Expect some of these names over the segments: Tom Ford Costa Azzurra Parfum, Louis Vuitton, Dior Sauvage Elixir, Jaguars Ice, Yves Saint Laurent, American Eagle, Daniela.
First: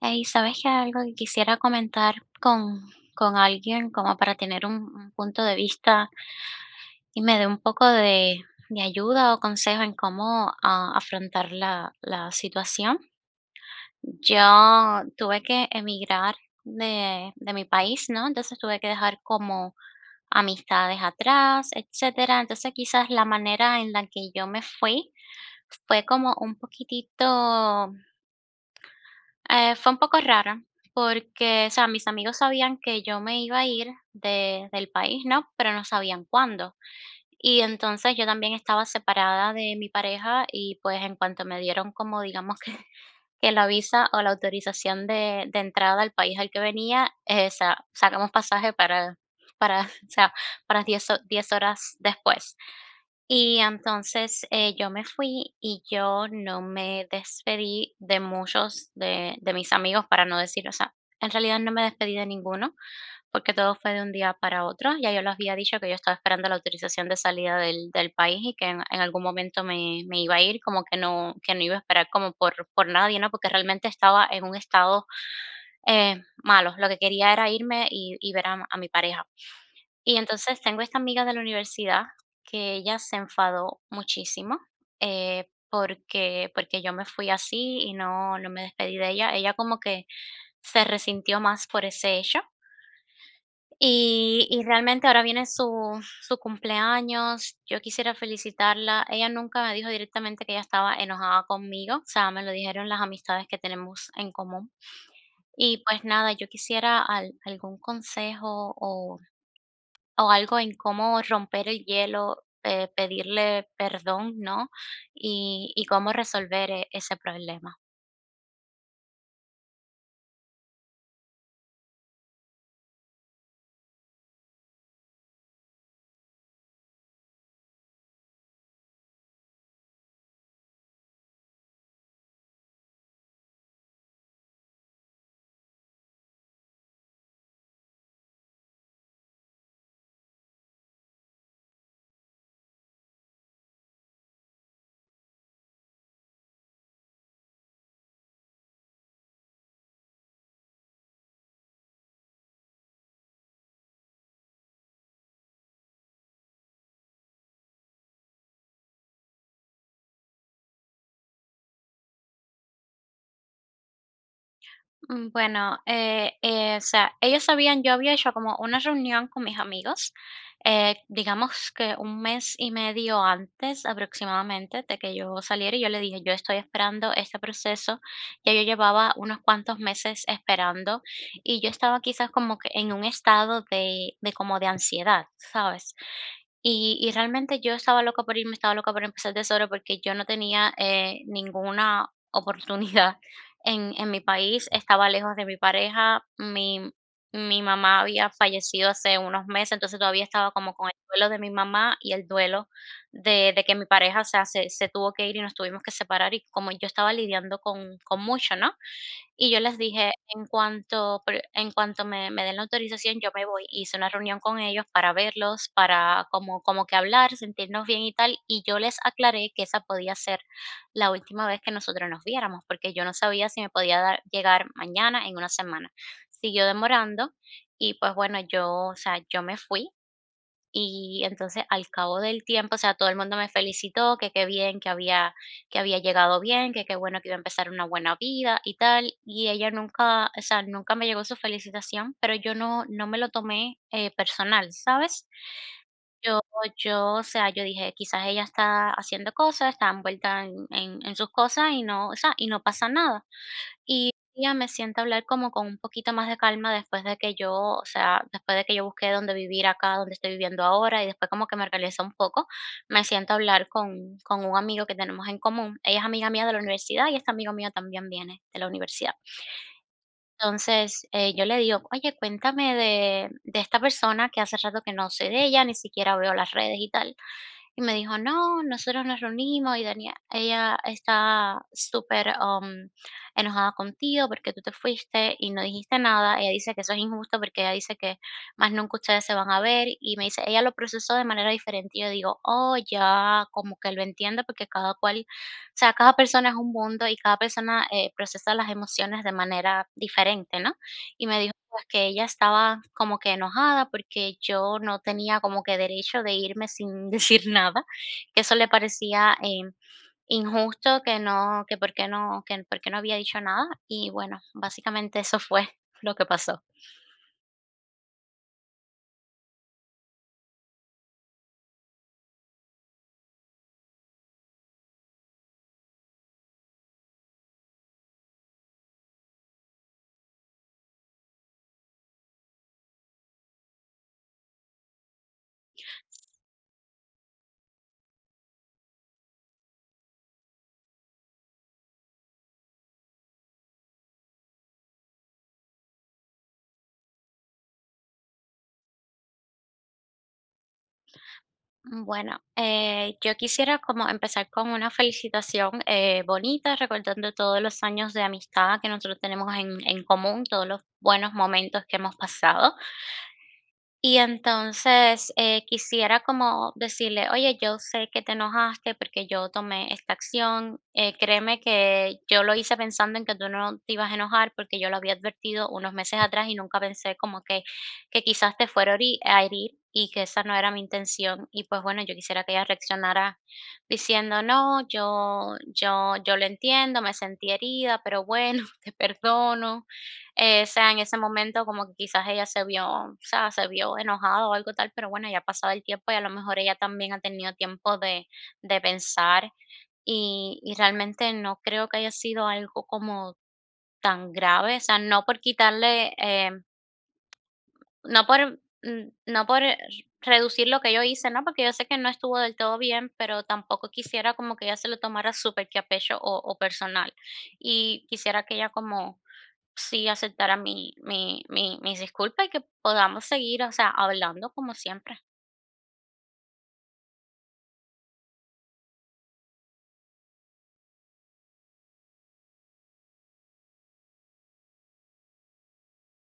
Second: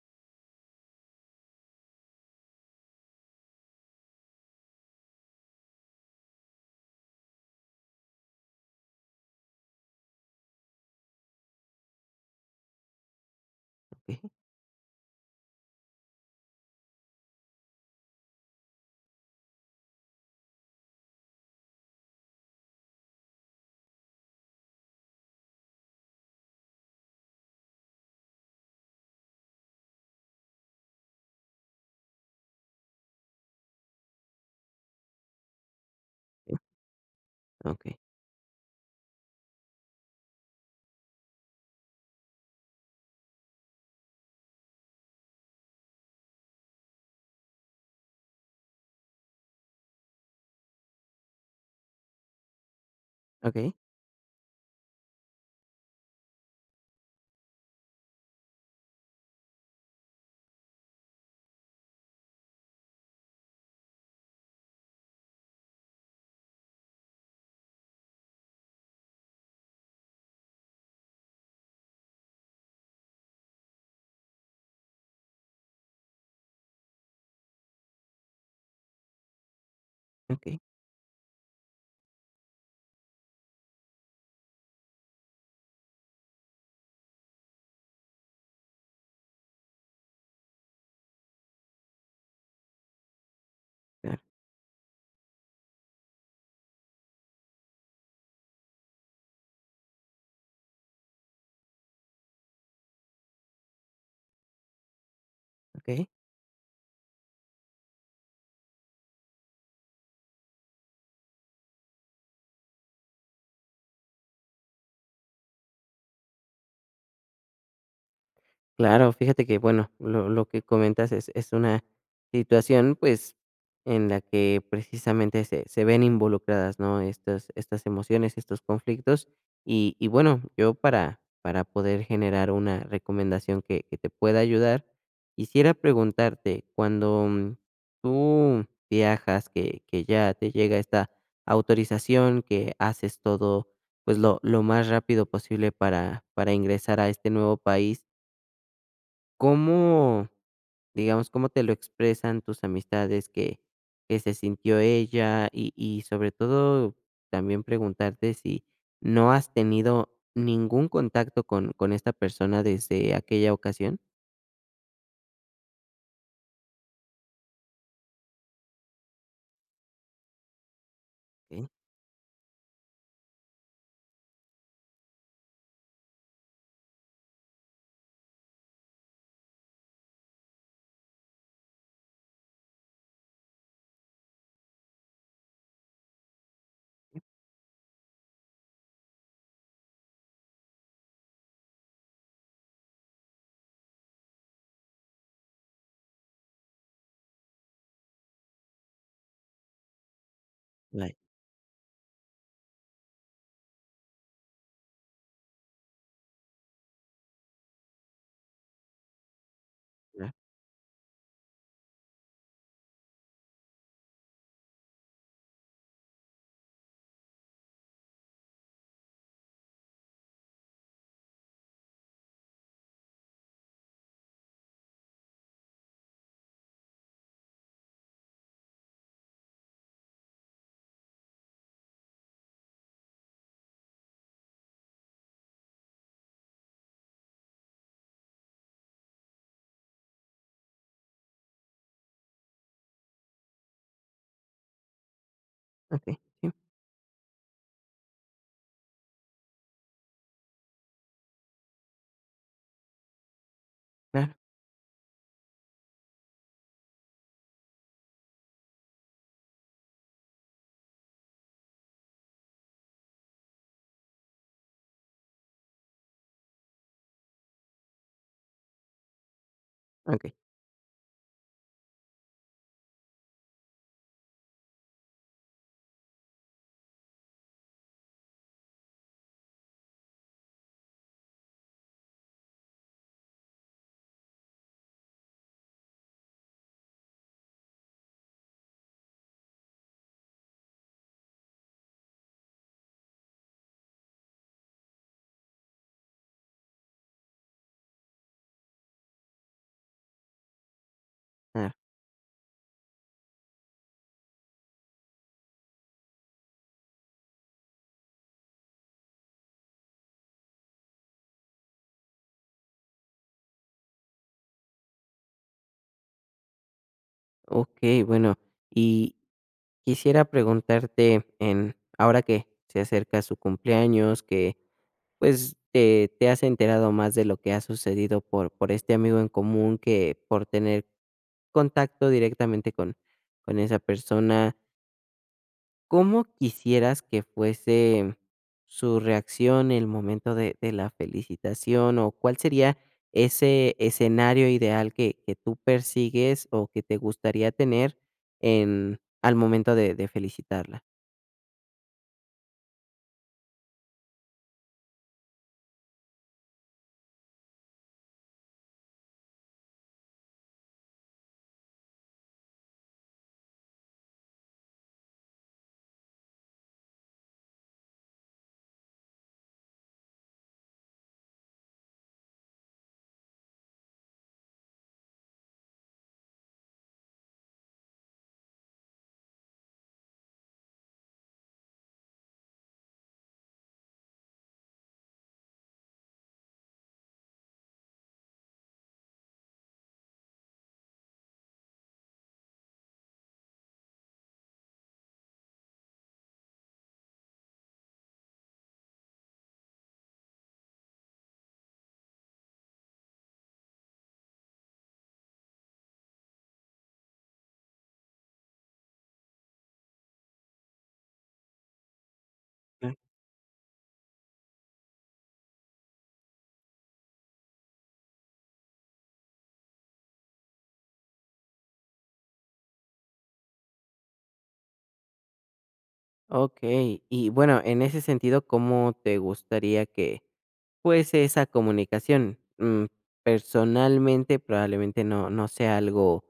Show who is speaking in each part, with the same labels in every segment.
Speaker 1: Ey, ¿sabes? Que Algo que quisiera comentar con, con alguien como para tener un punto de vista y me dé un poco de ayuda o consejo en cómo afrontar la situación. Yo tuve que emigrar de mi país, ¿no? Entonces tuve que dejar como amistades atrás, etcétera. Entonces quizás la manera en la que yo me fui fue como un poquitito, fue un poco rara porque, o sea, mis amigos sabían que yo me iba a ir del país, ¿no? Pero no sabían
Speaker 2: Okey,
Speaker 1: cuándo. Y
Speaker 2: okey,
Speaker 1: entonces yo también estaba separada de mi pareja y pues en cuanto me dieron como digamos que la visa o la autorización de entrada al país al que venía, sacamos pasaje para, o sea, para 10 horas después. Y
Speaker 2: okey,
Speaker 1: entonces, yo me fui y yo no me despedí de muchos de mis amigos, para no decir, o sea, en realidad no me despedí de ninguno, porque todo fue de un día para otro. Ya yo les había dicho que yo estaba esperando la autorización de salida del país y que en algún momento me iba a ir, como que no, que no iba a esperar como por nadie, ¿no? Porque realmente estaba en un estado, eh, malo. Lo que quería era irme y ver a mi pareja. Y
Speaker 2: okey,
Speaker 1: entonces tengo esta amiga de la universidad que ella se enfadó muchísimo, porque yo me fui así y no me despedí de ella. Ella como que se resintió más por ese hecho.
Speaker 2: claro,
Speaker 1: Y realmente ahora viene su cumpleaños, yo quisiera felicitarla. Ella nunca me dijo directamente que ella estaba enojada conmigo, o sea, me lo dijeron las amistades que tenemos en común. Y pues
Speaker 2: okey.
Speaker 1: nada, yo quisiera al algún consejo o algo en cómo romper el hielo, pedirle perdón, ¿no? Y cómo resolver ese problema.
Speaker 2: Claro, fíjate que, bueno, lo que comentas es una situación, pues, en la que precisamente se ven involucradas, ¿no? Estas emociones, estos conflictos. Y bueno, yo para poder generar una recomendación que te pueda ayudar, quisiera preguntarte, cuando, tú viajas, que ya te llega esta autorización, que haces todo, pues, lo más rápido posible para ingresar a este nuevo país. ¿Cómo, digamos, cómo te lo expresan tus amistades que se sintió ella? Y sobre todo, también preguntarte si no has tenido ningún contacto con esta persona desde aquella ocasión.
Speaker 1: Bueno, o sea, ellos sabían, yo había hecho como una reunión con mis amigos,
Speaker 2: Ok.
Speaker 1: digamos que un mes y medio antes aproximadamente de que yo saliera, y yo le dije, yo estoy esperando este proceso, ya yo llevaba unos cuantos meses esperando, y yo estaba quizás como que en un estado de como de ansiedad, ¿sabes? Y realmente yo estaba loca por irme, estaba loca por empezar de cero porque yo no tenía ninguna oportunidad en mi país, estaba lejos de mi pareja, mi mamá había fallecido hace unos meses, entonces todavía estaba como con el
Speaker 2: Vale,
Speaker 1: duelo de mi mamá y el duelo de que mi pareja, o sea, se tuvo que ir y nos tuvimos que separar, y como yo estaba lidiando con mucho, ¿no? Y yo les dije:
Speaker 2: claro,
Speaker 1: "En cuanto me den la autorización, yo me voy". Hice una reunión con ellos para verlos, para como que hablar, sentirnos bien y tal, y yo les aclaré que esa podía ser la última vez que nosotros nos viéramos, porque yo no sabía si me podía dar, llegar mañana en una semana. Siguió demorando y pues bueno, yo, o sea, yo me fui y entonces al cabo del tiempo, o sea, todo el mundo me felicitó, que qué bien, que había llegado bien, que qué bueno que iba a empezar una buena vida y tal. Y ella nunca, o sea, nunca me llegó su felicitación, pero yo no, no me lo tomé personal, ¿sabes?
Speaker 2: ok,
Speaker 1: Yo
Speaker 2: sí,
Speaker 1: yo, o sea, yo dije: "Quizás ella está haciendo cosas, está envuelta en sus cosas y no, o sea, y no pasa nada". Y
Speaker 2: claro,
Speaker 1: ella me sienta a hablar como con un poquito más de calma después de que yo, o sea, después de que yo busqué dónde vivir acá, donde estoy viviendo ahora, y después como que me organicé un poco, me siento a hablar con un amigo que tenemos en común. Ella es amiga mía de la universidad y este amigo mío también viene de la universidad.
Speaker 2: ok,
Speaker 1: Entonces, yo le digo: "Oye, cuéntame de esta persona que hace rato que no sé de ella, ni siquiera veo las redes y tal". Y me dijo, no, nosotros nos reunimos y Daniela, ella está súper enojada contigo porque tú te fuiste y no dijiste nada. Ella dice que eso es injusto porque ella dice que más nunca ustedes se van a ver. Y me dice, ella lo procesó de manera diferente. Y yo digo, oh, ya, como que lo entiendo porque cada cual, o sea, cada persona es un mundo y cada persona procesa las emociones de manera diferente, ¿no? Y me dijo,
Speaker 2: claro,
Speaker 1: pues, que ella estaba como que enojada porque yo no tenía como que derecho de irme sin decir nada, que eso le parecía injusto, que no, que por qué no había dicho nada. Y bueno, básicamente eso fue lo que pasó.
Speaker 2: ok, bueno, y quisiera preguntarte en ahora que se acerca su cumpleaños, que, pues, te has enterado más de lo que ha sucedido por este amigo en común que por tener contacto directamente con esa persona. ¿Cómo quisieras que fuese su reacción en el momento de la felicitación, o cuál sería ese escenario ideal que tú persigues o que te gustaría tener en al momento de felicitarla?
Speaker 1: Bueno, yo quisiera como empezar con una felicitación bonita, recordando todos los años de amistad que nosotros tenemos en común, todos los buenos momentos que hemos pasado. Y entonces, quisiera como decirle: "Oye, yo sé que te enojaste porque yo tomé esta acción, créeme que yo lo hice pensando en que tú no te ibas a enojar, porque yo lo había advertido unos meses atrás y nunca pensé como que quizás te fuera a herir y que esa no era mi intención". Y, pues, bueno, yo quisiera que ella reaccionara diciendo: "No, yo lo entiendo, me sentí herida, pero bueno, te perdono". O sea, en ese momento como que quizás ella se vio, o sea, se vio enojada o algo tal, pero bueno, ya ha pasado el tiempo y a lo mejor ella también ha tenido tiempo de pensar y realmente no creo que haya sido algo como tan grave, o sea, no por quitarle, no por, no por, reducir lo que yo hice, ¿no? Porque yo sé que no estuvo del todo bien, pero tampoco quisiera como que ella se lo tomara súper que a pecho o personal. Y quisiera que ella como sí aceptara mis disculpas y que podamos seguir, o sea, hablando como siempre.
Speaker 2: Okey. Y bueno, en ese sentido, ¿cómo te gustaría que fuese esa comunicación? Personalmente, probablemente no sea algo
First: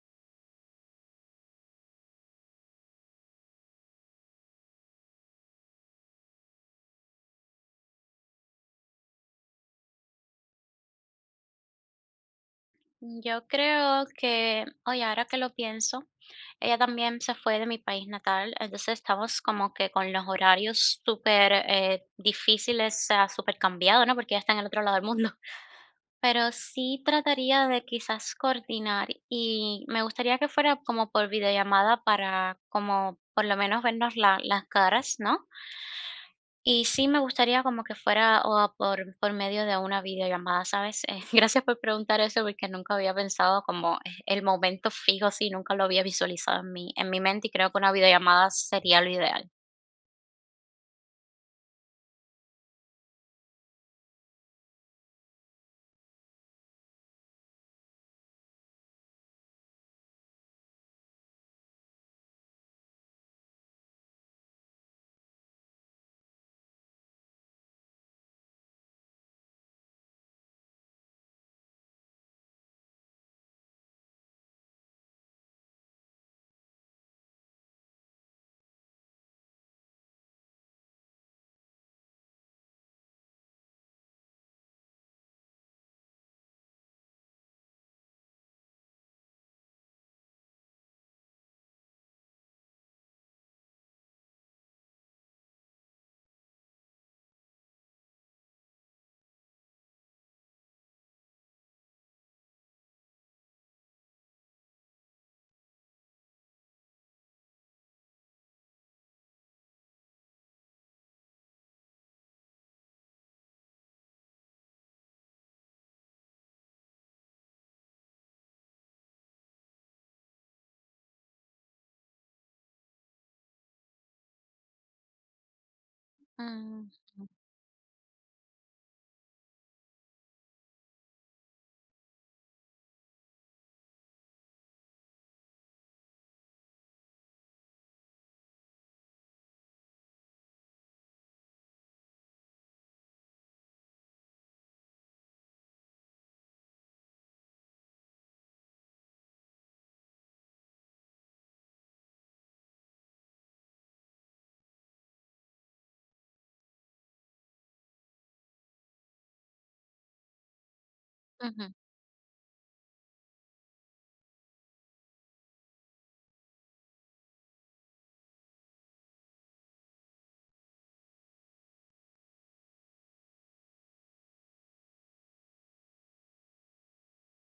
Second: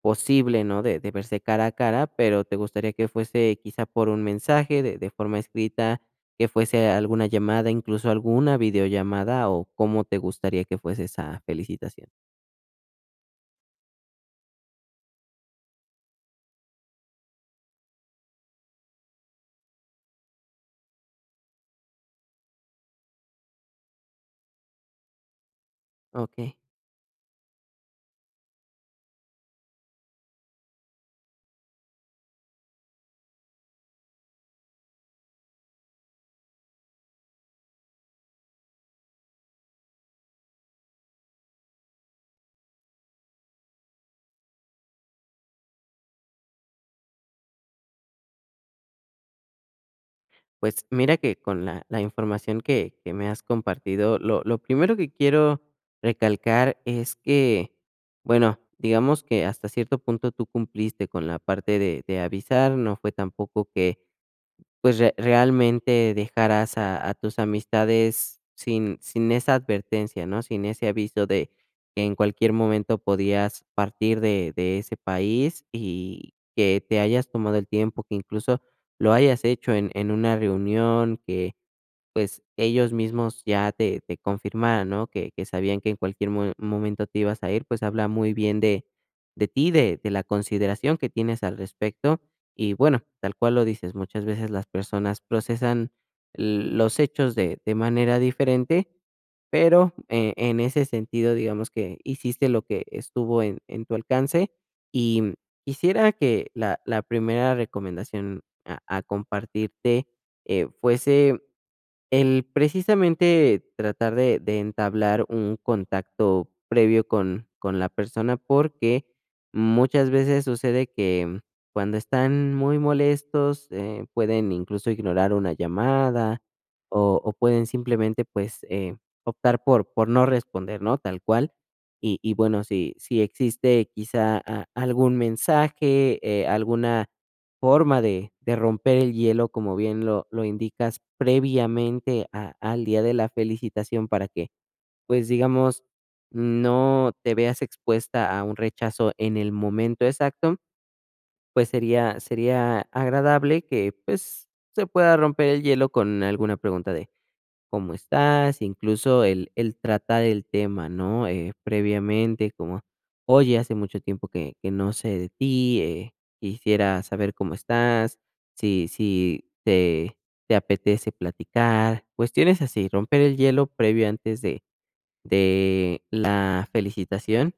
Speaker 2: posible, ¿no? De verse cara a cara, pero ¿te gustaría que fuese quizá por un mensaje de forma escrita, que fuese alguna llamada, incluso alguna videollamada, o cómo te gustaría que fuese esa felicitación?
Speaker 1: Yo creo que, oye, ahora que lo pienso, ella también se fue de mi país natal, entonces estamos como que con los horarios súper difíciles, o sea, súper cambiados, ¿no? Porque ella está en el otro lado del mundo. Pero
Speaker 2: Okey.
Speaker 1: sí trataría de quizás coordinar y me gustaría que fuera como por videollamada para como por lo menos vernos las caras, ¿no? Y sí me gustaría como que fuera o por medio de una videollamada, ¿sabes? Gracias por preguntar eso porque nunca había pensado como el momento fijo, sí, nunca lo había visualizado en mi mente y creo que una videollamada sería lo ideal.
Speaker 2: Pues mira que con la, la información que me has compartido, lo primero que quiero recalcar es que, bueno, digamos que hasta cierto punto tú cumpliste con la parte de avisar, no fue tampoco que pues, re realmente dejarás a tus amistades sin esa advertencia, ¿no? Sin ese aviso de que en cualquier momento podías partir de ese país y que te hayas tomado el tiempo, que incluso lo hayas hecho en una reunión, que pues, ellos mismos ya te confirmaran, ¿no? Que sabían que en cualquier mo momento te ibas a ir, pues, habla muy bien de ti, de la consideración que tienes al respecto. Y bueno, tal cual lo dices, muchas veces las personas procesan los hechos de manera diferente, pero, en ese sentido, digamos que hiciste lo que estuvo en tu alcance. Y quisiera que la primera recomendación a compartirte, fuese el precisamente tratar de entablar un contacto previo con la persona, porque muchas veces sucede que cuando están muy molestos, pueden incluso ignorar una llamada
Speaker 1: Mm,
Speaker 2: o pueden simplemente, pues, optar por no responder, ¿no?, tal cual. Y bueno, si existe quizá a algún mensaje, alguna forma de romper el hielo, como bien lo indicas, previamente a al día de la felicitación para que, pues, digamos, no te veas expuesta a un rechazo en el momento exacto, pues, sería agradable que, pues, se pueda romper el hielo con alguna pregunta de cómo estás, incluso el tratar el tema, ¿no?
Speaker 1: ujú,
Speaker 2: Previamente, como, oye, hace mucho tiempo que no sé de ti, quisiera saber cómo estás, si, si te, te apetece platicar, cuestiones así, romper el hielo previo antes de la felicitación.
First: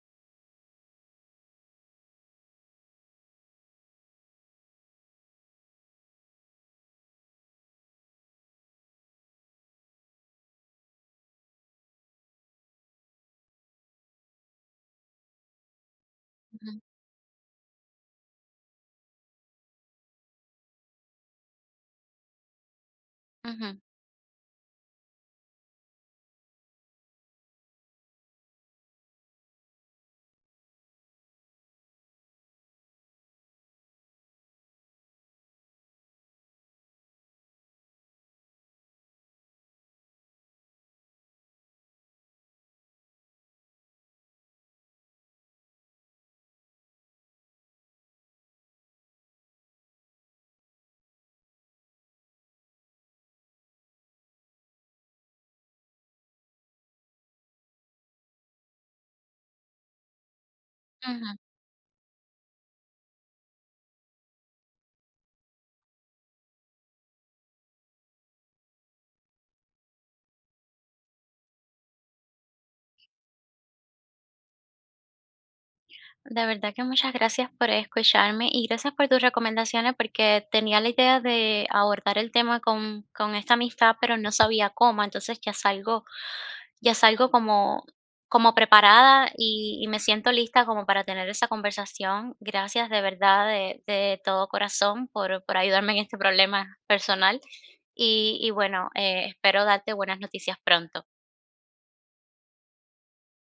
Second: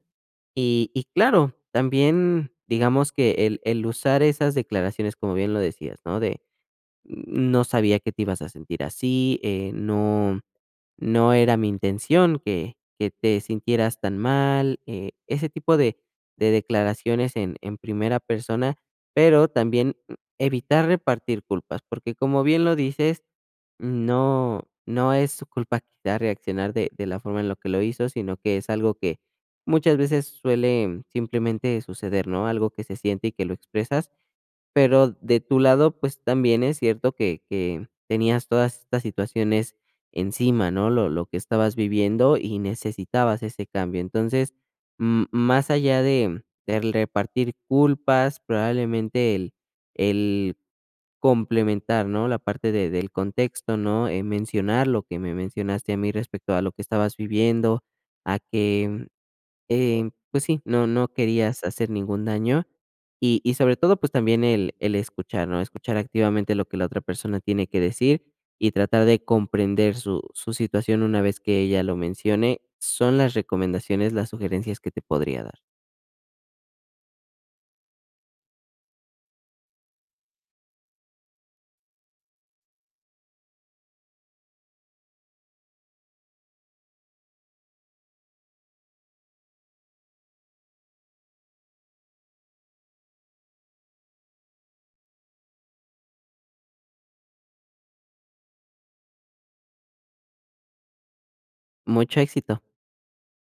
Speaker 2: Y claro, también digamos que el usar esas declaraciones, como bien lo decías, ¿no? De no sabía que te ibas a sentir así, no no era mi intención que te sintieras tan mal, ese tipo de
Speaker 1: ujú,
Speaker 2: declaraciones en primera persona, pero también evitar repartir culpas, porque como bien lo dices,
Speaker 1: ujú,
Speaker 2: no es su culpa quizá reaccionar de la forma en lo que lo hizo, sino que es algo que muchas veces suele simplemente suceder, ¿no? Algo que se siente y que lo expresas. Pero de tu lado, pues también es cierto que tenías todas estas situaciones encima, ¿no? Lo que estabas viviendo y necesitabas ese cambio. Entonces, m más allá de del repartir culpas, probablemente el complementar, ¿no? La parte de del contexto, ¿no? Mencionar lo que me mencionaste a mí respecto a lo que estabas viviendo, a que pues sí, no
Speaker 1: ujú.
Speaker 2: querías hacer ningún daño; y sobre todo, pues también el escuchar, ¿no? Escuchar activamente lo que la otra persona tiene que decir y tratar de comprender su su situación una vez que ella lo mencione, son las recomendaciones, las sugerencias que te podría dar.
Speaker 1: De verdad que muchas gracias por escucharme y gracias por tus recomendaciones porque tenía la idea de abordar el tema con esta amistad, pero no sabía cómo, entonces ya salgo, ya salgo como, como preparada y me siento lista como para tener esa conversación. Gracias de verdad de todo corazón por ayudarme en este problema personal y bueno, espero darte buenas noticias pronto.
Speaker 2: Mucho éxito.